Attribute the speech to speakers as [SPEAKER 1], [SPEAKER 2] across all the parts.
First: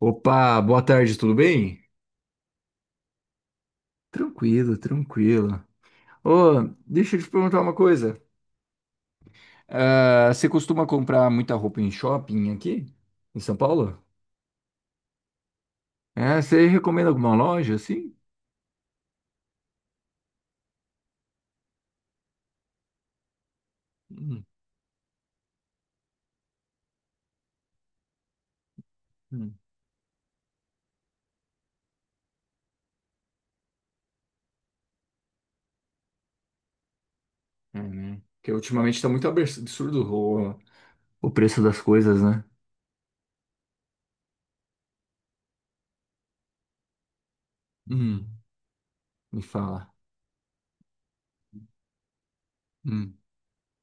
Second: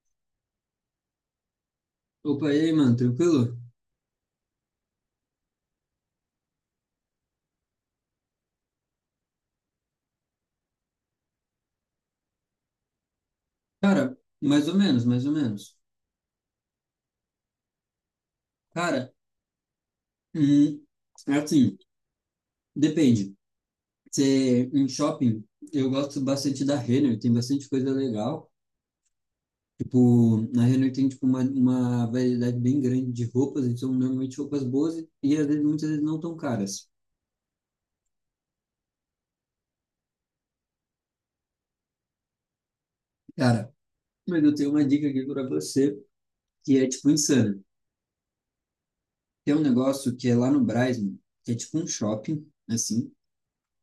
[SPEAKER 1] Opa, boa tarde, tudo bem?
[SPEAKER 2] Opa, e aí, mano, tranquilo?
[SPEAKER 1] Tranquilo, tranquilo. Ô, deixa eu te perguntar uma coisa. Ah, você costuma comprar muita roupa em shopping aqui, em São Paulo?
[SPEAKER 2] Cara, mais ou menos, mais ou menos.
[SPEAKER 1] É, você recomenda alguma loja assim?
[SPEAKER 2] Cara, hum, é assim, depende.
[SPEAKER 1] Hum,
[SPEAKER 2] Você, em shopping, eu gosto bastante da Renner, tem bastante coisa legal.
[SPEAKER 1] hum.
[SPEAKER 2] Tipo, na Renner tem, tipo, uma variedade bem grande de roupas, e são normalmente roupas boas e às vezes, muitas vezes não tão caras.
[SPEAKER 1] É, né? Porque ultimamente tá muito absurdo o preço das coisas, né?
[SPEAKER 2] Cara, mas eu tenho uma dica aqui pra você, que é, tipo, insana.
[SPEAKER 1] Hum, me
[SPEAKER 2] Tem um
[SPEAKER 1] fala.
[SPEAKER 2] negócio que é lá no Brás, mano, que é, tipo, um shopping, assim,
[SPEAKER 1] Hum,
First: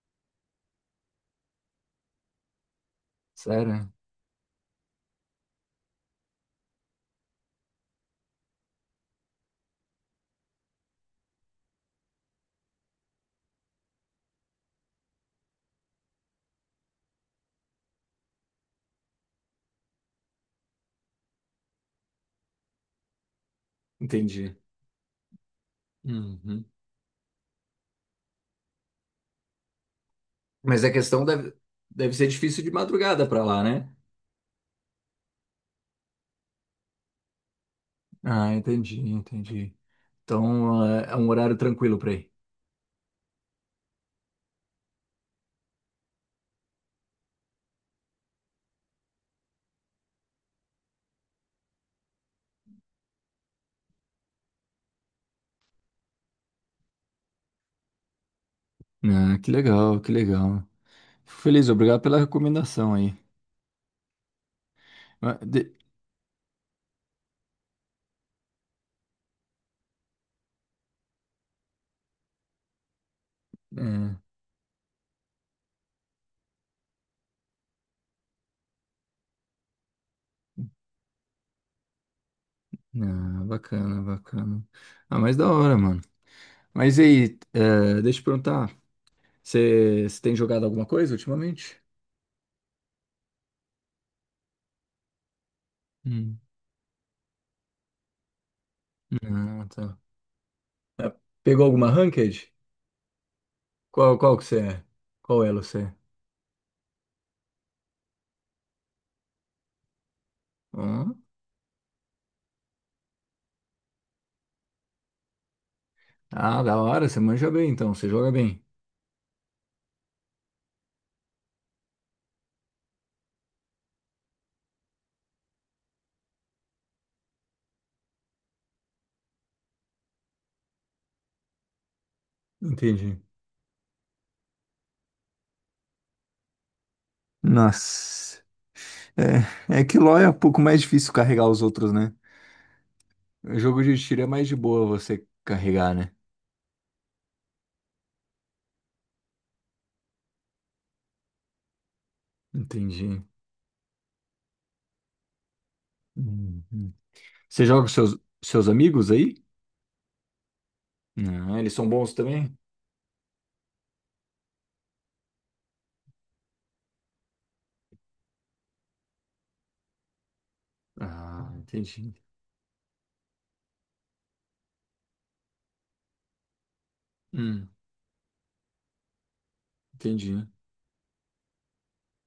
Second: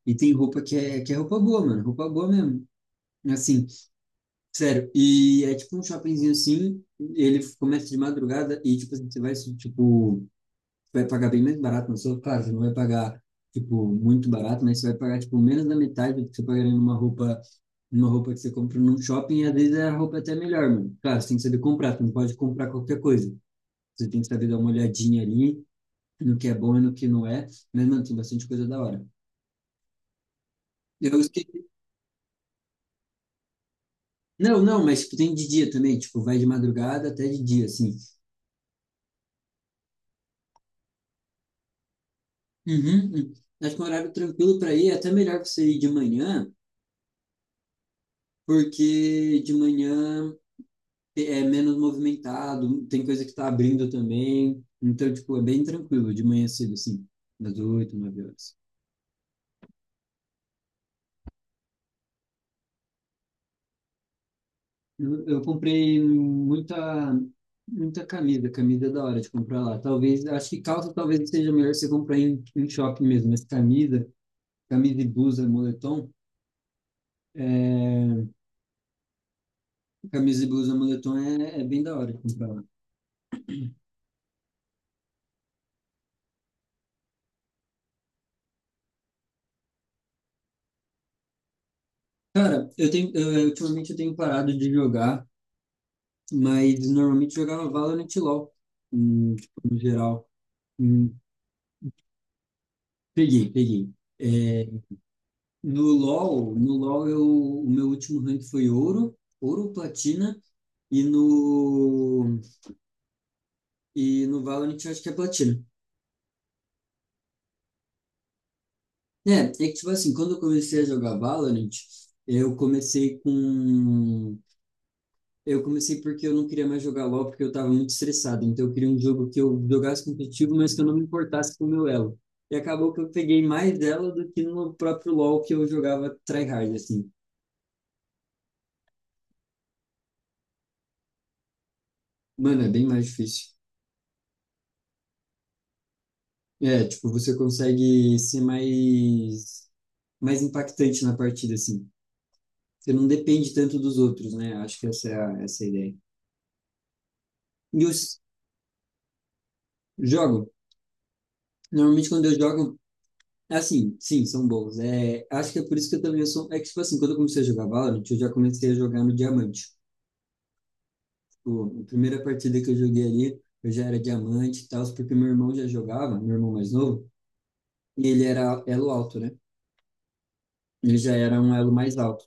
[SPEAKER 2] e tem roupa que é roupa boa, mano, roupa boa mesmo. Assim,
[SPEAKER 1] sério?
[SPEAKER 2] sério, e é tipo um shoppingzinho assim, ele começa de madrugada e tipo, assim, você vai, tipo, vai pagar bem mais barato, não só claro, você não vai pagar, tipo, muito barato, mas você vai pagar, tipo, menos da metade do que você pagaria numa roupa que você compra num shopping, e às vezes a roupa é até melhor, mano. Claro, você tem que saber comprar, você não pode comprar qualquer coisa. Você tem que saber
[SPEAKER 1] Entendi.
[SPEAKER 2] dar uma olhadinha ali no que é
[SPEAKER 1] Uhum.
[SPEAKER 2] bom e no que não é, mas, mano, tem bastante coisa da hora.
[SPEAKER 1] Mas
[SPEAKER 2] Eu esque-
[SPEAKER 1] deve ser difícil de madrugada pra lá, né?
[SPEAKER 2] Não, não, mas tipo, tem de dia também, tipo, vai de madrugada até de dia, assim.
[SPEAKER 1] Ah, entendi, entendi. Então, é um horário tranquilo para ir.
[SPEAKER 2] Uhum, uhum. Acho que um horário tranquilo para ir é até melhor você ir de manhã, porque de manhã é menos movimentado, tem coisa que tá abrindo também. Então, tipo, é bem tranquilo de manhã cedo, assim, das 8, 9 horas.
[SPEAKER 1] Ah, que legal, que legal. Fico feliz, obrigado pela recomendação aí.
[SPEAKER 2] Eu,
[SPEAKER 1] Ah,
[SPEAKER 2] eu comprei muita, muita camisa, camisa é da hora de comprar lá. Talvez, acho que calça talvez seja melhor você comprar em shopping mesmo, mas camisa,
[SPEAKER 1] É,
[SPEAKER 2] camisa e blusa, moletom, é, camisa e blusa, moletom é bem da hora de comprar.
[SPEAKER 1] ah, bacana, bacana. Ah, mas da hora, mano. Mas e aí, é, deixa eu perguntar, você tem jogado alguma coisa ultimamente?
[SPEAKER 2] Cara, ultimamente eu tenho parado de jogar,
[SPEAKER 1] Hum.
[SPEAKER 2] mas normalmente jogava Valorant e LoL, tipo,
[SPEAKER 1] Ah,
[SPEAKER 2] no
[SPEAKER 1] tá.
[SPEAKER 2] geral. Hum,
[SPEAKER 1] Pegou alguma ranked?
[SPEAKER 2] peguei, peguei.
[SPEAKER 1] Qual que você
[SPEAKER 2] É,
[SPEAKER 1] é? Qual elo
[SPEAKER 2] no
[SPEAKER 1] você é?
[SPEAKER 2] LoL, no LoL o meu último rank foi ouro, ouro, platina, e
[SPEAKER 1] Hã?
[SPEAKER 2] no, e no Valorant eu acho que é platina.
[SPEAKER 1] Ah, da hora, você manja bem então, você joga bem.
[SPEAKER 2] É que tipo assim, quando eu comecei a jogar Valorant, eu comecei com Eu comecei porque eu não queria mais jogar LoL, porque eu estava muito estressado. Então eu queria um jogo que eu jogasse competitivo, mas que eu não me importasse com o meu elo. E acabou que eu
[SPEAKER 1] Entendi.
[SPEAKER 2] peguei mais dela do que no próprio LoL que eu jogava tryhard, assim.
[SPEAKER 1] Nossa, é que LoL é um pouco mais difícil carregar os outros, né?
[SPEAKER 2] Mano, é bem mais difícil.
[SPEAKER 1] O jogo de tiro é mais de boa você carregar, né?
[SPEAKER 2] É, tipo, você consegue ser mais impactante na partida, assim. Você não
[SPEAKER 1] Entendi.
[SPEAKER 2] depende tanto dos outros, né? Acho que essa é a ideia.
[SPEAKER 1] Uhum. Você joga
[SPEAKER 2] E
[SPEAKER 1] com
[SPEAKER 2] eu
[SPEAKER 1] seus amigos aí?
[SPEAKER 2] jogo.
[SPEAKER 1] Ah, eles são
[SPEAKER 2] Normalmente
[SPEAKER 1] bons
[SPEAKER 2] quando eu
[SPEAKER 1] também?
[SPEAKER 2] jogo, assim, sim, são bons. É, acho que é por isso que eu também sou. É que, tipo assim, quando eu comecei a jogar Valorant, eu já comecei a jogar no Diamante.
[SPEAKER 1] Ah,
[SPEAKER 2] Tipo, a
[SPEAKER 1] entendi.
[SPEAKER 2] primeira partida que eu joguei ali, eu já era Diamante e tal, porque meu irmão já jogava, meu irmão mais novo,
[SPEAKER 1] Hum,
[SPEAKER 2] e ele era elo alto, né?
[SPEAKER 1] entendi.
[SPEAKER 2] Ele já era um elo mais alto.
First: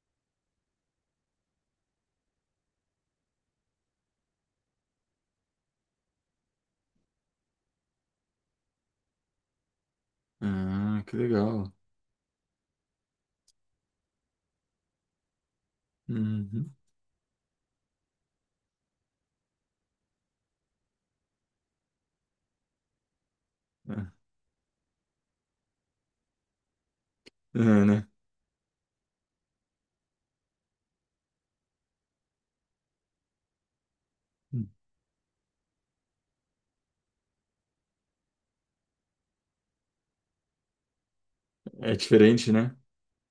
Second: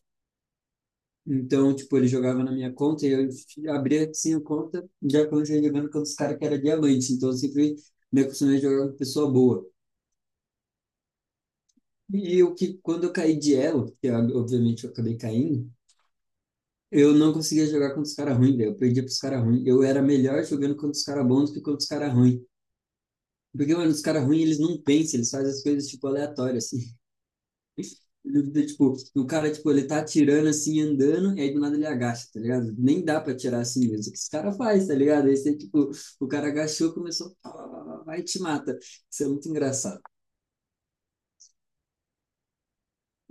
[SPEAKER 2] Então, tipo, ele jogava na minha conta e eu abria assim a conta, já comecei jogando com os caras que era Diamante. Então, eu sempre me acostumei a jogar com pessoa boa.
[SPEAKER 1] Ah, que legal.
[SPEAKER 2] E o que, quando eu caí de elo, que eu, obviamente eu acabei caindo,
[SPEAKER 1] Uhum.
[SPEAKER 2] eu não conseguia jogar contra os caras ruins, velho. Eu perdia pros caras ruins. Eu era melhor jogando contra os caras bons do que contra os caras ruins. Porque, mano, os
[SPEAKER 1] É,
[SPEAKER 2] caras ruins, eles não pensam, eles fazem as coisas, tipo, aleatórias, assim.
[SPEAKER 1] é, né?
[SPEAKER 2] Tipo, o cara, tipo, ele tá atirando, assim, andando, e aí do nada ele agacha, tá ligado? Nem dá pra atirar assim mesmo. O que esse cara faz, tá ligado? Aí você, tipo, o cara agachou, começou, pá, pá, pá, pá, vai e te mata. Isso é muito engraçado.
[SPEAKER 1] É diferente, né?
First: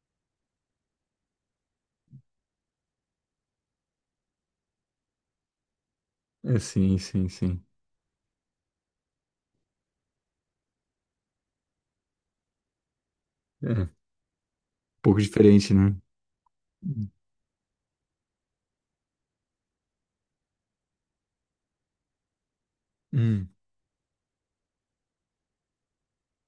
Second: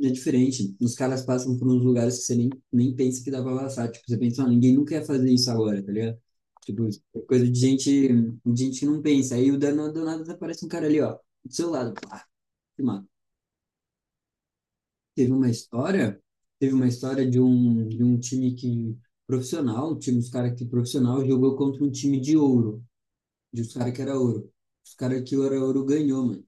[SPEAKER 2] É diferente. Os caras passam por uns lugares que você nem pensa que dá pra passar. Tipo, você pensa, ah, ninguém nunca ia fazer isso agora, tá ligado?
[SPEAKER 1] É,
[SPEAKER 2] Tipo,
[SPEAKER 1] sim,
[SPEAKER 2] é
[SPEAKER 1] sim,
[SPEAKER 2] coisa de
[SPEAKER 1] sim.
[SPEAKER 2] gente, de gente que não pensa. Aí o dano do nada aparece um cara ali, ó, do seu lado. Pá, te mata.
[SPEAKER 1] É, um pouco
[SPEAKER 2] Teve uma
[SPEAKER 1] diferente, né?
[SPEAKER 2] história, teve uma história de um time que profissional, um time dos caras que profissional jogou contra um time de ouro,
[SPEAKER 1] Hum.
[SPEAKER 2] de os caras que era ouro. Os caras que era ouro ganhou, mano.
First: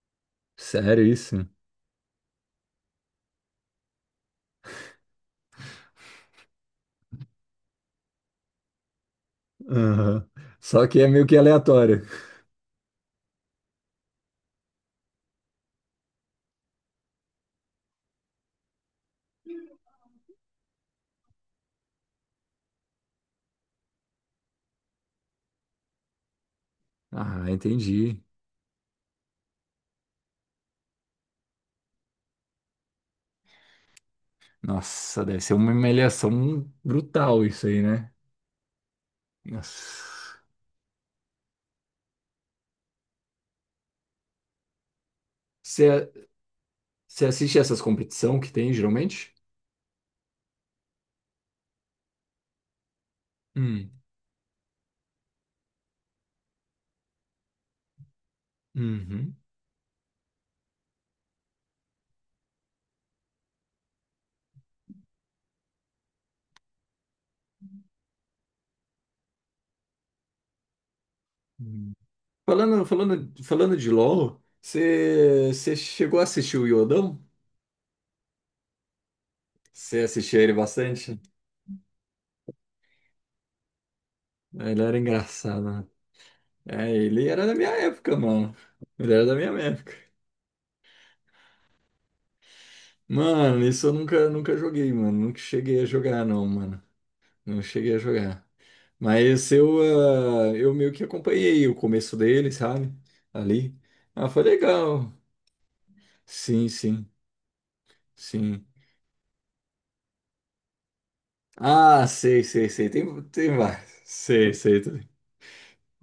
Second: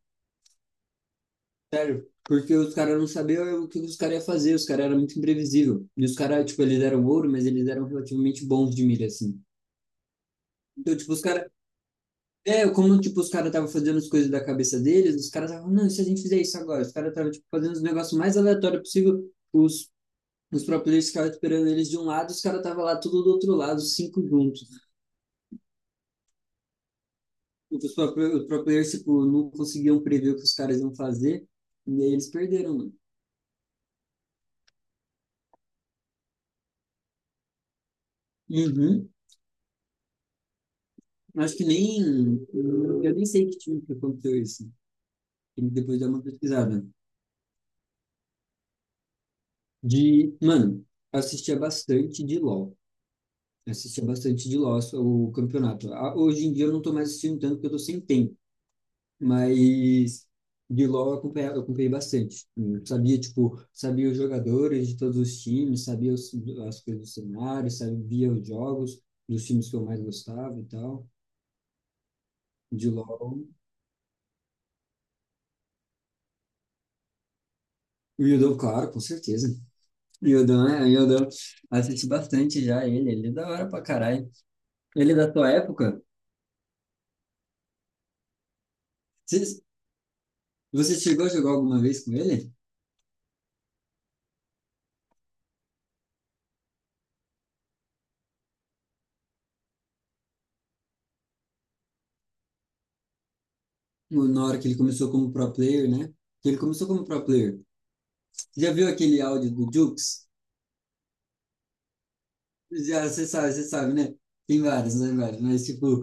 [SPEAKER 1] Sério isso?
[SPEAKER 2] Sério, porque os caras não sabiam o que os caras iam fazer, os caras eram muito imprevisível. E os caras, tipo, eles eram ouro, mas eles eram relativamente bons de mira assim.
[SPEAKER 1] Aham. Só
[SPEAKER 2] Então,
[SPEAKER 1] que é
[SPEAKER 2] tipo, os
[SPEAKER 1] meio que
[SPEAKER 2] caras.
[SPEAKER 1] aleatório.
[SPEAKER 2] É, como, tipo, os caras estavam fazendo as coisas da cabeça deles, os caras estavam, não, e se a gente fizer isso agora? Os caras estavam, tipo, fazendo os negócios mais aleatórios possível. Os próprios ficavam esperando eles de um lado, os caras estavam lá tudo do outro lado, os cinco juntos.
[SPEAKER 1] Ah,
[SPEAKER 2] Tipo, Os
[SPEAKER 1] entendi.
[SPEAKER 2] próprios, os próprios, tipo, não conseguiam prever o que os caras iam fazer, e aí eles perderam, mano.
[SPEAKER 1] Nossa, deve ser uma humilhação brutal isso aí, né?
[SPEAKER 2] Uhum.
[SPEAKER 1] Nossa.
[SPEAKER 2] Acho que nem. Eu nem sei que time que aconteceu isso. Tem que depois dar
[SPEAKER 1] Você
[SPEAKER 2] uma pesquisada.
[SPEAKER 1] você assiste essas competição que tem, geralmente?
[SPEAKER 2] De. Mano, assistia bastante de LOL.
[SPEAKER 1] Hum,
[SPEAKER 2] Assistia bastante de LOL o campeonato. Ah, hoje em dia eu não tô mais assistindo tanto porque eu tô sem tempo.
[SPEAKER 1] uhum.
[SPEAKER 2] Mas de LOL eu acompanhava, eu acompanhei bastante. Eu sabia, tipo, sabia os jogadores de todos os times, sabia as coisas do cenário, sabia os jogos dos times que eu mais gostava e tal.
[SPEAKER 1] Hum.
[SPEAKER 2] De LOL.
[SPEAKER 1] Falando de LoL, você chegou a assistir o Iodão?
[SPEAKER 2] O Yudou, claro, com certeza.
[SPEAKER 1] Você assistia ele
[SPEAKER 2] Yodão, né?
[SPEAKER 1] bastante?
[SPEAKER 2] Yodão. Assisti bastante já ele. Ele é da hora pra caralho.
[SPEAKER 1] Ele era
[SPEAKER 2] Ele é da tua
[SPEAKER 1] engraçado, né?
[SPEAKER 2] época?
[SPEAKER 1] É, ele era da minha época, mano. Ele era da minha
[SPEAKER 2] Você,
[SPEAKER 1] época.
[SPEAKER 2] você chegou a jogar alguma vez com ele?
[SPEAKER 1] Mano, isso eu nunca joguei, mano. Nunca cheguei a jogar, não, mano. Não cheguei a jogar. Mas eu, ah, eu meio que acompanhei o começo dele, sabe? Ali. Ah, foi
[SPEAKER 2] Na hora que ele
[SPEAKER 1] legal.
[SPEAKER 2] começou como pro player, né? Que ele
[SPEAKER 1] Sim,
[SPEAKER 2] começou como
[SPEAKER 1] sim,
[SPEAKER 2] pro player.
[SPEAKER 1] sim.
[SPEAKER 2] Já viu aquele áudio do Jukes?
[SPEAKER 1] Ah, sei, sei, sei.
[SPEAKER 2] Já,
[SPEAKER 1] Tem, tem
[SPEAKER 2] você
[SPEAKER 1] vários.
[SPEAKER 2] sabe, né?
[SPEAKER 1] Sei,
[SPEAKER 2] Tem
[SPEAKER 1] sei. Tá.
[SPEAKER 2] vários, né, vários. Mas, tipo,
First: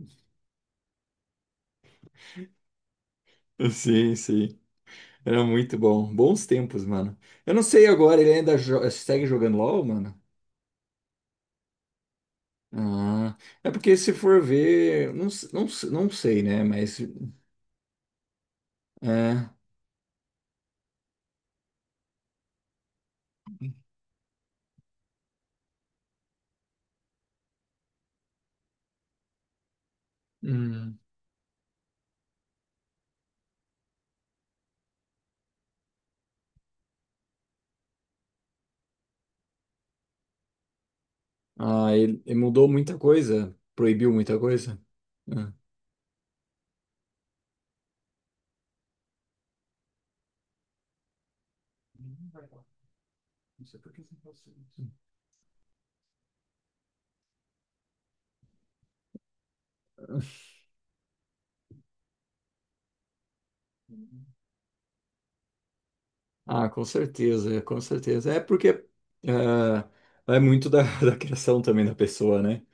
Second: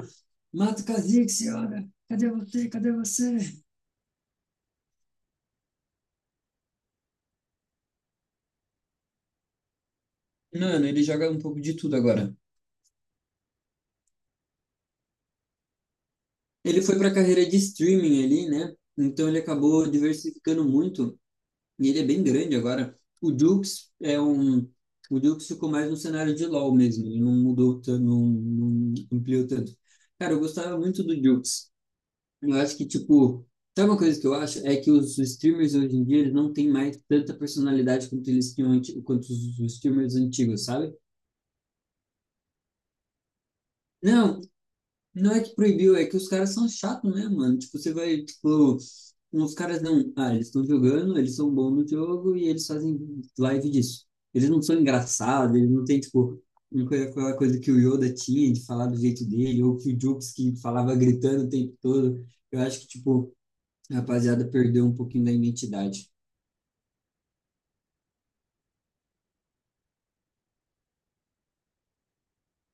[SPEAKER 2] mata o Kha'Zix, senhora! Cadê você? Cadê você?
[SPEAKER 1] Sim, sim. Era muito bom. Bons tempos, mano. Eu não sei agora, ele segue jogando LOL, mano?
[SPEAKER 2] Mano, ele joga um pouco de tudo agora.
[SPEAKER 1] Ah, é porque se for ver, não sei, né?
[SPEAKER 2] Ele foi
[SPEAKER 1] Mas
[SPEAKER 2] pra carreira de streaming ali, né? Então ele
[SPEAKER 1] é.
[SPEAKER 2] acabou diversificando muito. E ele é bem grande agora. O Dukes é um. O Dukes ficou mais no cenário de LoL mesmo. Ele não mudou, não, não ampliou tanto. Cara, eu gostava
[SPEAKER 1] Hum.
[SPEAKER 2] muito do Dukes. Eu acho que, tipo. Sabe uma coisa que eu acho? É que os streamers hoje em dia eles não têm mais tanta personalidade quanto eles tinham, quanto os streamers antigos, sabe?
[SPEAKER 1] Ah, ele mudou muita coisa, proibiu muita
[SPEAKER 2] Não,
[SPEAKER 1] coisa.
[SPEAKER 2] não é
[SPEAKER 1] Ah.
[SPEAKER 2] que proibiu, é que os caras são chatos, né, mano? Tipo, você vai, tipo, os caras não. Ah, eles estão jogando, eles são bons no jogo e eles fazem live disso. Eles não são engraçados, eles não têm, tipo, aquela coisa que o Yoda tinha de falar do jeito dele, ou que o Jukes que falava gritando o tempo todo. Eu acho que, tipo, a rapaziada perdeu um pouquinho da identidade.
[SPEAKER 1] Ah, com certeza, com certeza. É porque ah, vai muito da, da criação também da pessoa, né?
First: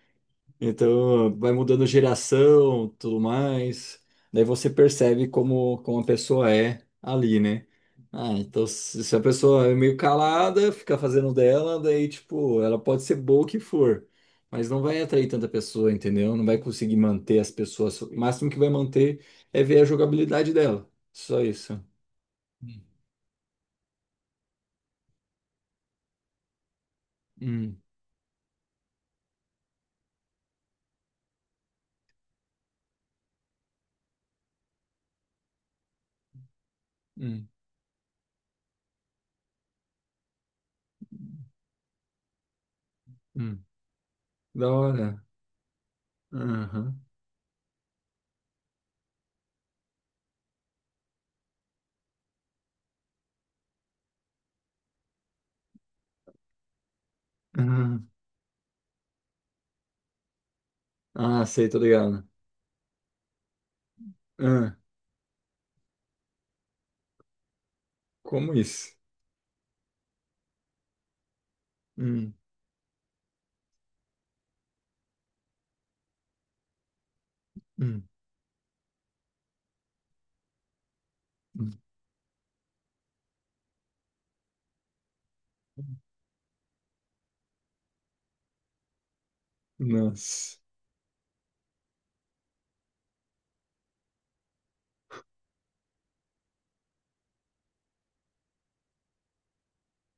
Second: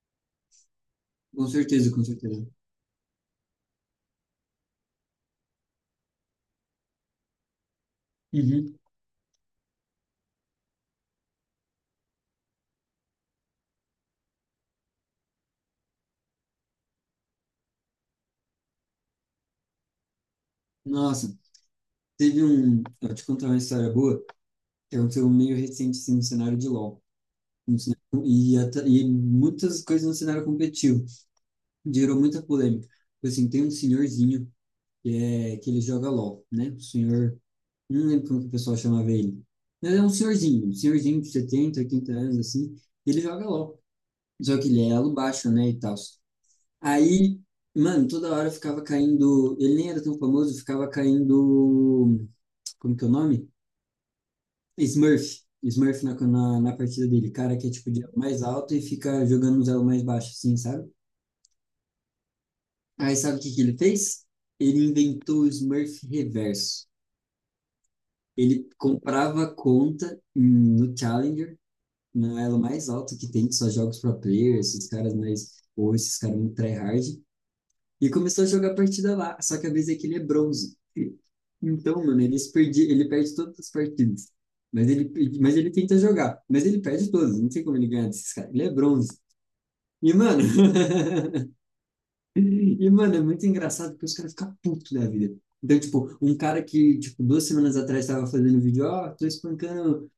[SPEAKER 1] Então,
[SPEAKER 2] Com
[SPEAKER 1] vai mudando
[SPEAKER 2] certeza, com certeza.
[SPEAKER 1] geração, tudo mais. Daí você percebe como a pessoa é ali, né? Ah, então
[SPEAKER 2] Uhum.
[SPEAKER 1] se a pessoa é meio calada, fica fazendo dela, daí, tipo, ela pode ser boa o que for, mas não vai atrair tanta pessoa, entendeu? Não vai conseguir manter as pessoas. O máximo que vai manter é ver a jogabilidade dela.
[SPEAKER 2] Nossa.
[SPEAKER 1] Só isso.
[SPEAKER 2] Teve
[SPEAKER 1] Hum,
[SPEAKER 2] um. Eu te contar uma história boa que aconteceu meio recente, assim, no cenário de LoL. um
[SPEAKER 1] hum,
[SPEAKER 2] cenário- E, até- e muitas coisas no cenário competitivo. Gerou muita polêmica. Tipo, assim, tem um senhorzinho que, é, que ele joga LOL, né? O senhor.
[SPEAKER 1] hum.
[SPEAKER 2] Não lembro como que o pessoal chamava ele. Mas é um senhorzinho. Um senhorzinho de 70, 80 anos, assim. Ele joga
[SPEAKER 1] Hum.
[SPEAKER 2] LOL. Só que
[SPEAKER 1] Da
[SPEAKER 2] ele é elo
[SPEAKER 1] hora.
[SPEAKER 2] baixo, né? E tal.
[SPEAKER 1] Aham.
[SPEAKER 2] Aí, mano, toda hora ficava caindo. Ele nem era tão famoso, ficava caindo. Como que é o nome? Smurf. Smurf na partida dele. Cara que é tipo de
[SPEAKER 1] Aham.
[SPEAKER 2] elo mais alto e fica jogando uns elos mais baixos, assim, sabe?
[SPEAKER 1] Ah, sei, tô ligado.
[SPEAKER 2] Aí sabe o que que ele fez?
[SPEAKER 1] Ah,
[SPEAKER 2] Ele inventou o Smurf reverso.
[SPEAKER 1] como
[SPEAKER 2] Ele
[SPEAKER 1] isso?
[SPEAKER 2] comprava conta no Challenger,
[SPEAKER 1] Hum,
[SPEAKER 2] no elo mais alto que tem, que só jogos pro players, esses caras mais. Ou esses caras muito tryhard.
[SPEAKER 1] hum,
[SPEAKER 2] E começou a jogar partida lá. Só que a vez é que ele é bronze.
[SPEAKER 1] hum.
[SPEAKER 2] Então, mano, ele, se perdi, ele perde todas as partidas. Mas ele tenta jogar. Mas ele perde todas. Não sei como ele ganha desses caras. Ele é bronze. E, mano,
[SPEAKER 1] Nossa.
[SPEAKER 2] e, mano, é muito engraçado porque os caras ficam putos da vida. Então, tipo, um cara que, tipo, 2 semanas atrás tava fazendo vídeo, ó, tô espancando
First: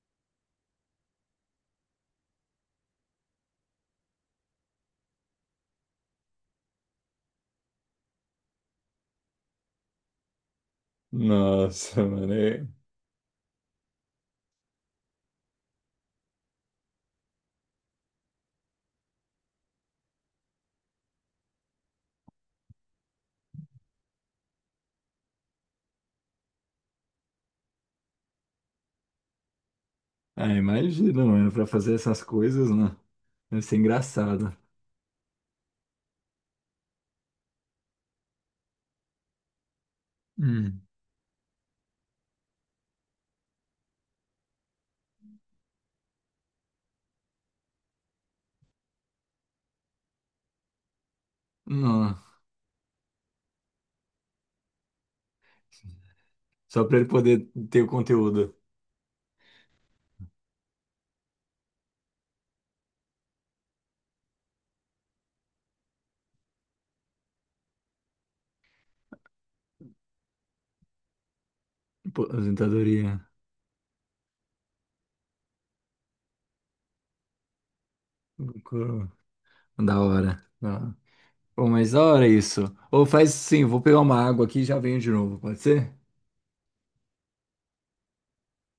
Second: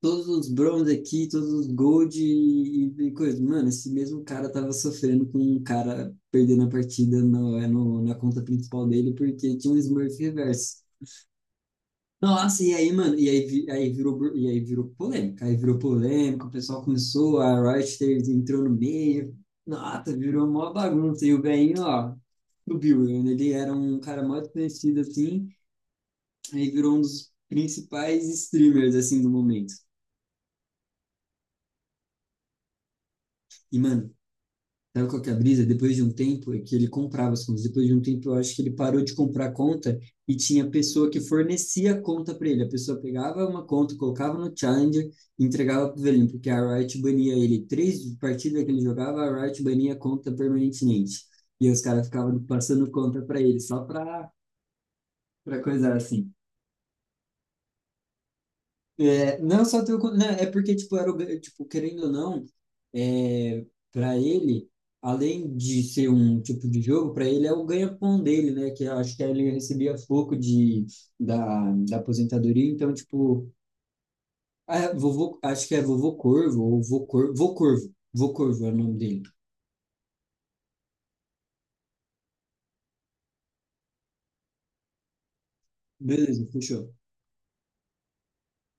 [SPEAKER 2] todos os bronze aqui, todos os gold e coisa. Mano, esse mesmo cara tava sofrendo com um cara perdendo a partida na conta principal dele porque tinha um Smurf reverso.
[SPEAKER 1] Nossa, mano.
[SPEAKER 2] Nossa, e aí, mano, e aí, aí virou, e aí virou polêmica, o pessoal começou, a Riot entrou no meio, nossa, virou mó bagunça, e o Gainho, ó, subiu, ele era um cara muito conhecido, assim, aí virou um dos principais streamers, assim, do momento.
[SPEAKER 1] Ah, imagina, mano, pra fazer essas coisas, né? Deve ser
[SPEAKER 2] E, mano,
[SPEAKER 1] engraçado.
[SPEAKER 2] sabe qual que é a brisa? Depois de um tempo, é que ele comprava as contas. Depois de um tempo, eu acho que ele parou de comprar a conta e tinha
[SPEAKER 1] Hum.
[SPEAKER 2] pessoa que fornecia a conta para ele. A pessoa pegava uma conta, colocava no Challenger e entregava para o velhinho, porque a Riot bania ele. Três partidas que ele jogava, a Riot bania a conta permanentemente. E os caras
[SPEAKER 1] Não.
[SPEAKER 2] ficavam passando conta para ele, só para coisa assim.
[SPEAKER 1] Só pra ele poder ter o conteúdo.
[SPEAKER 2] É, não só teu, não, é porque tipo era tipo querendo ou não, é, para ele, além de ser um tipo de jogo, para ele é o ganha-pão dele, né? Que eu acho que ele recebia pouco da, da
[SPEAKER 1] Pô,
[SPEAKER 2] aposentadoria, então
[SPEAKER 1] aposentadoria.
[SPEAKER 2] tipo, ah, vovô, acho que é vovô Corvo ou vô Corvo, vô Corvo, vô Corvo é o nome
[SPEAKER 1] Loucura.
[SPEAKER 2] dele.
[SPEAKER 1] Da hora. Da hora. Pô, mas da hora isso. Ou faz sim, vou pegar uma água aqui e já venho de novo, pode ser?
[SPEAKER 2] Beleza, fechou.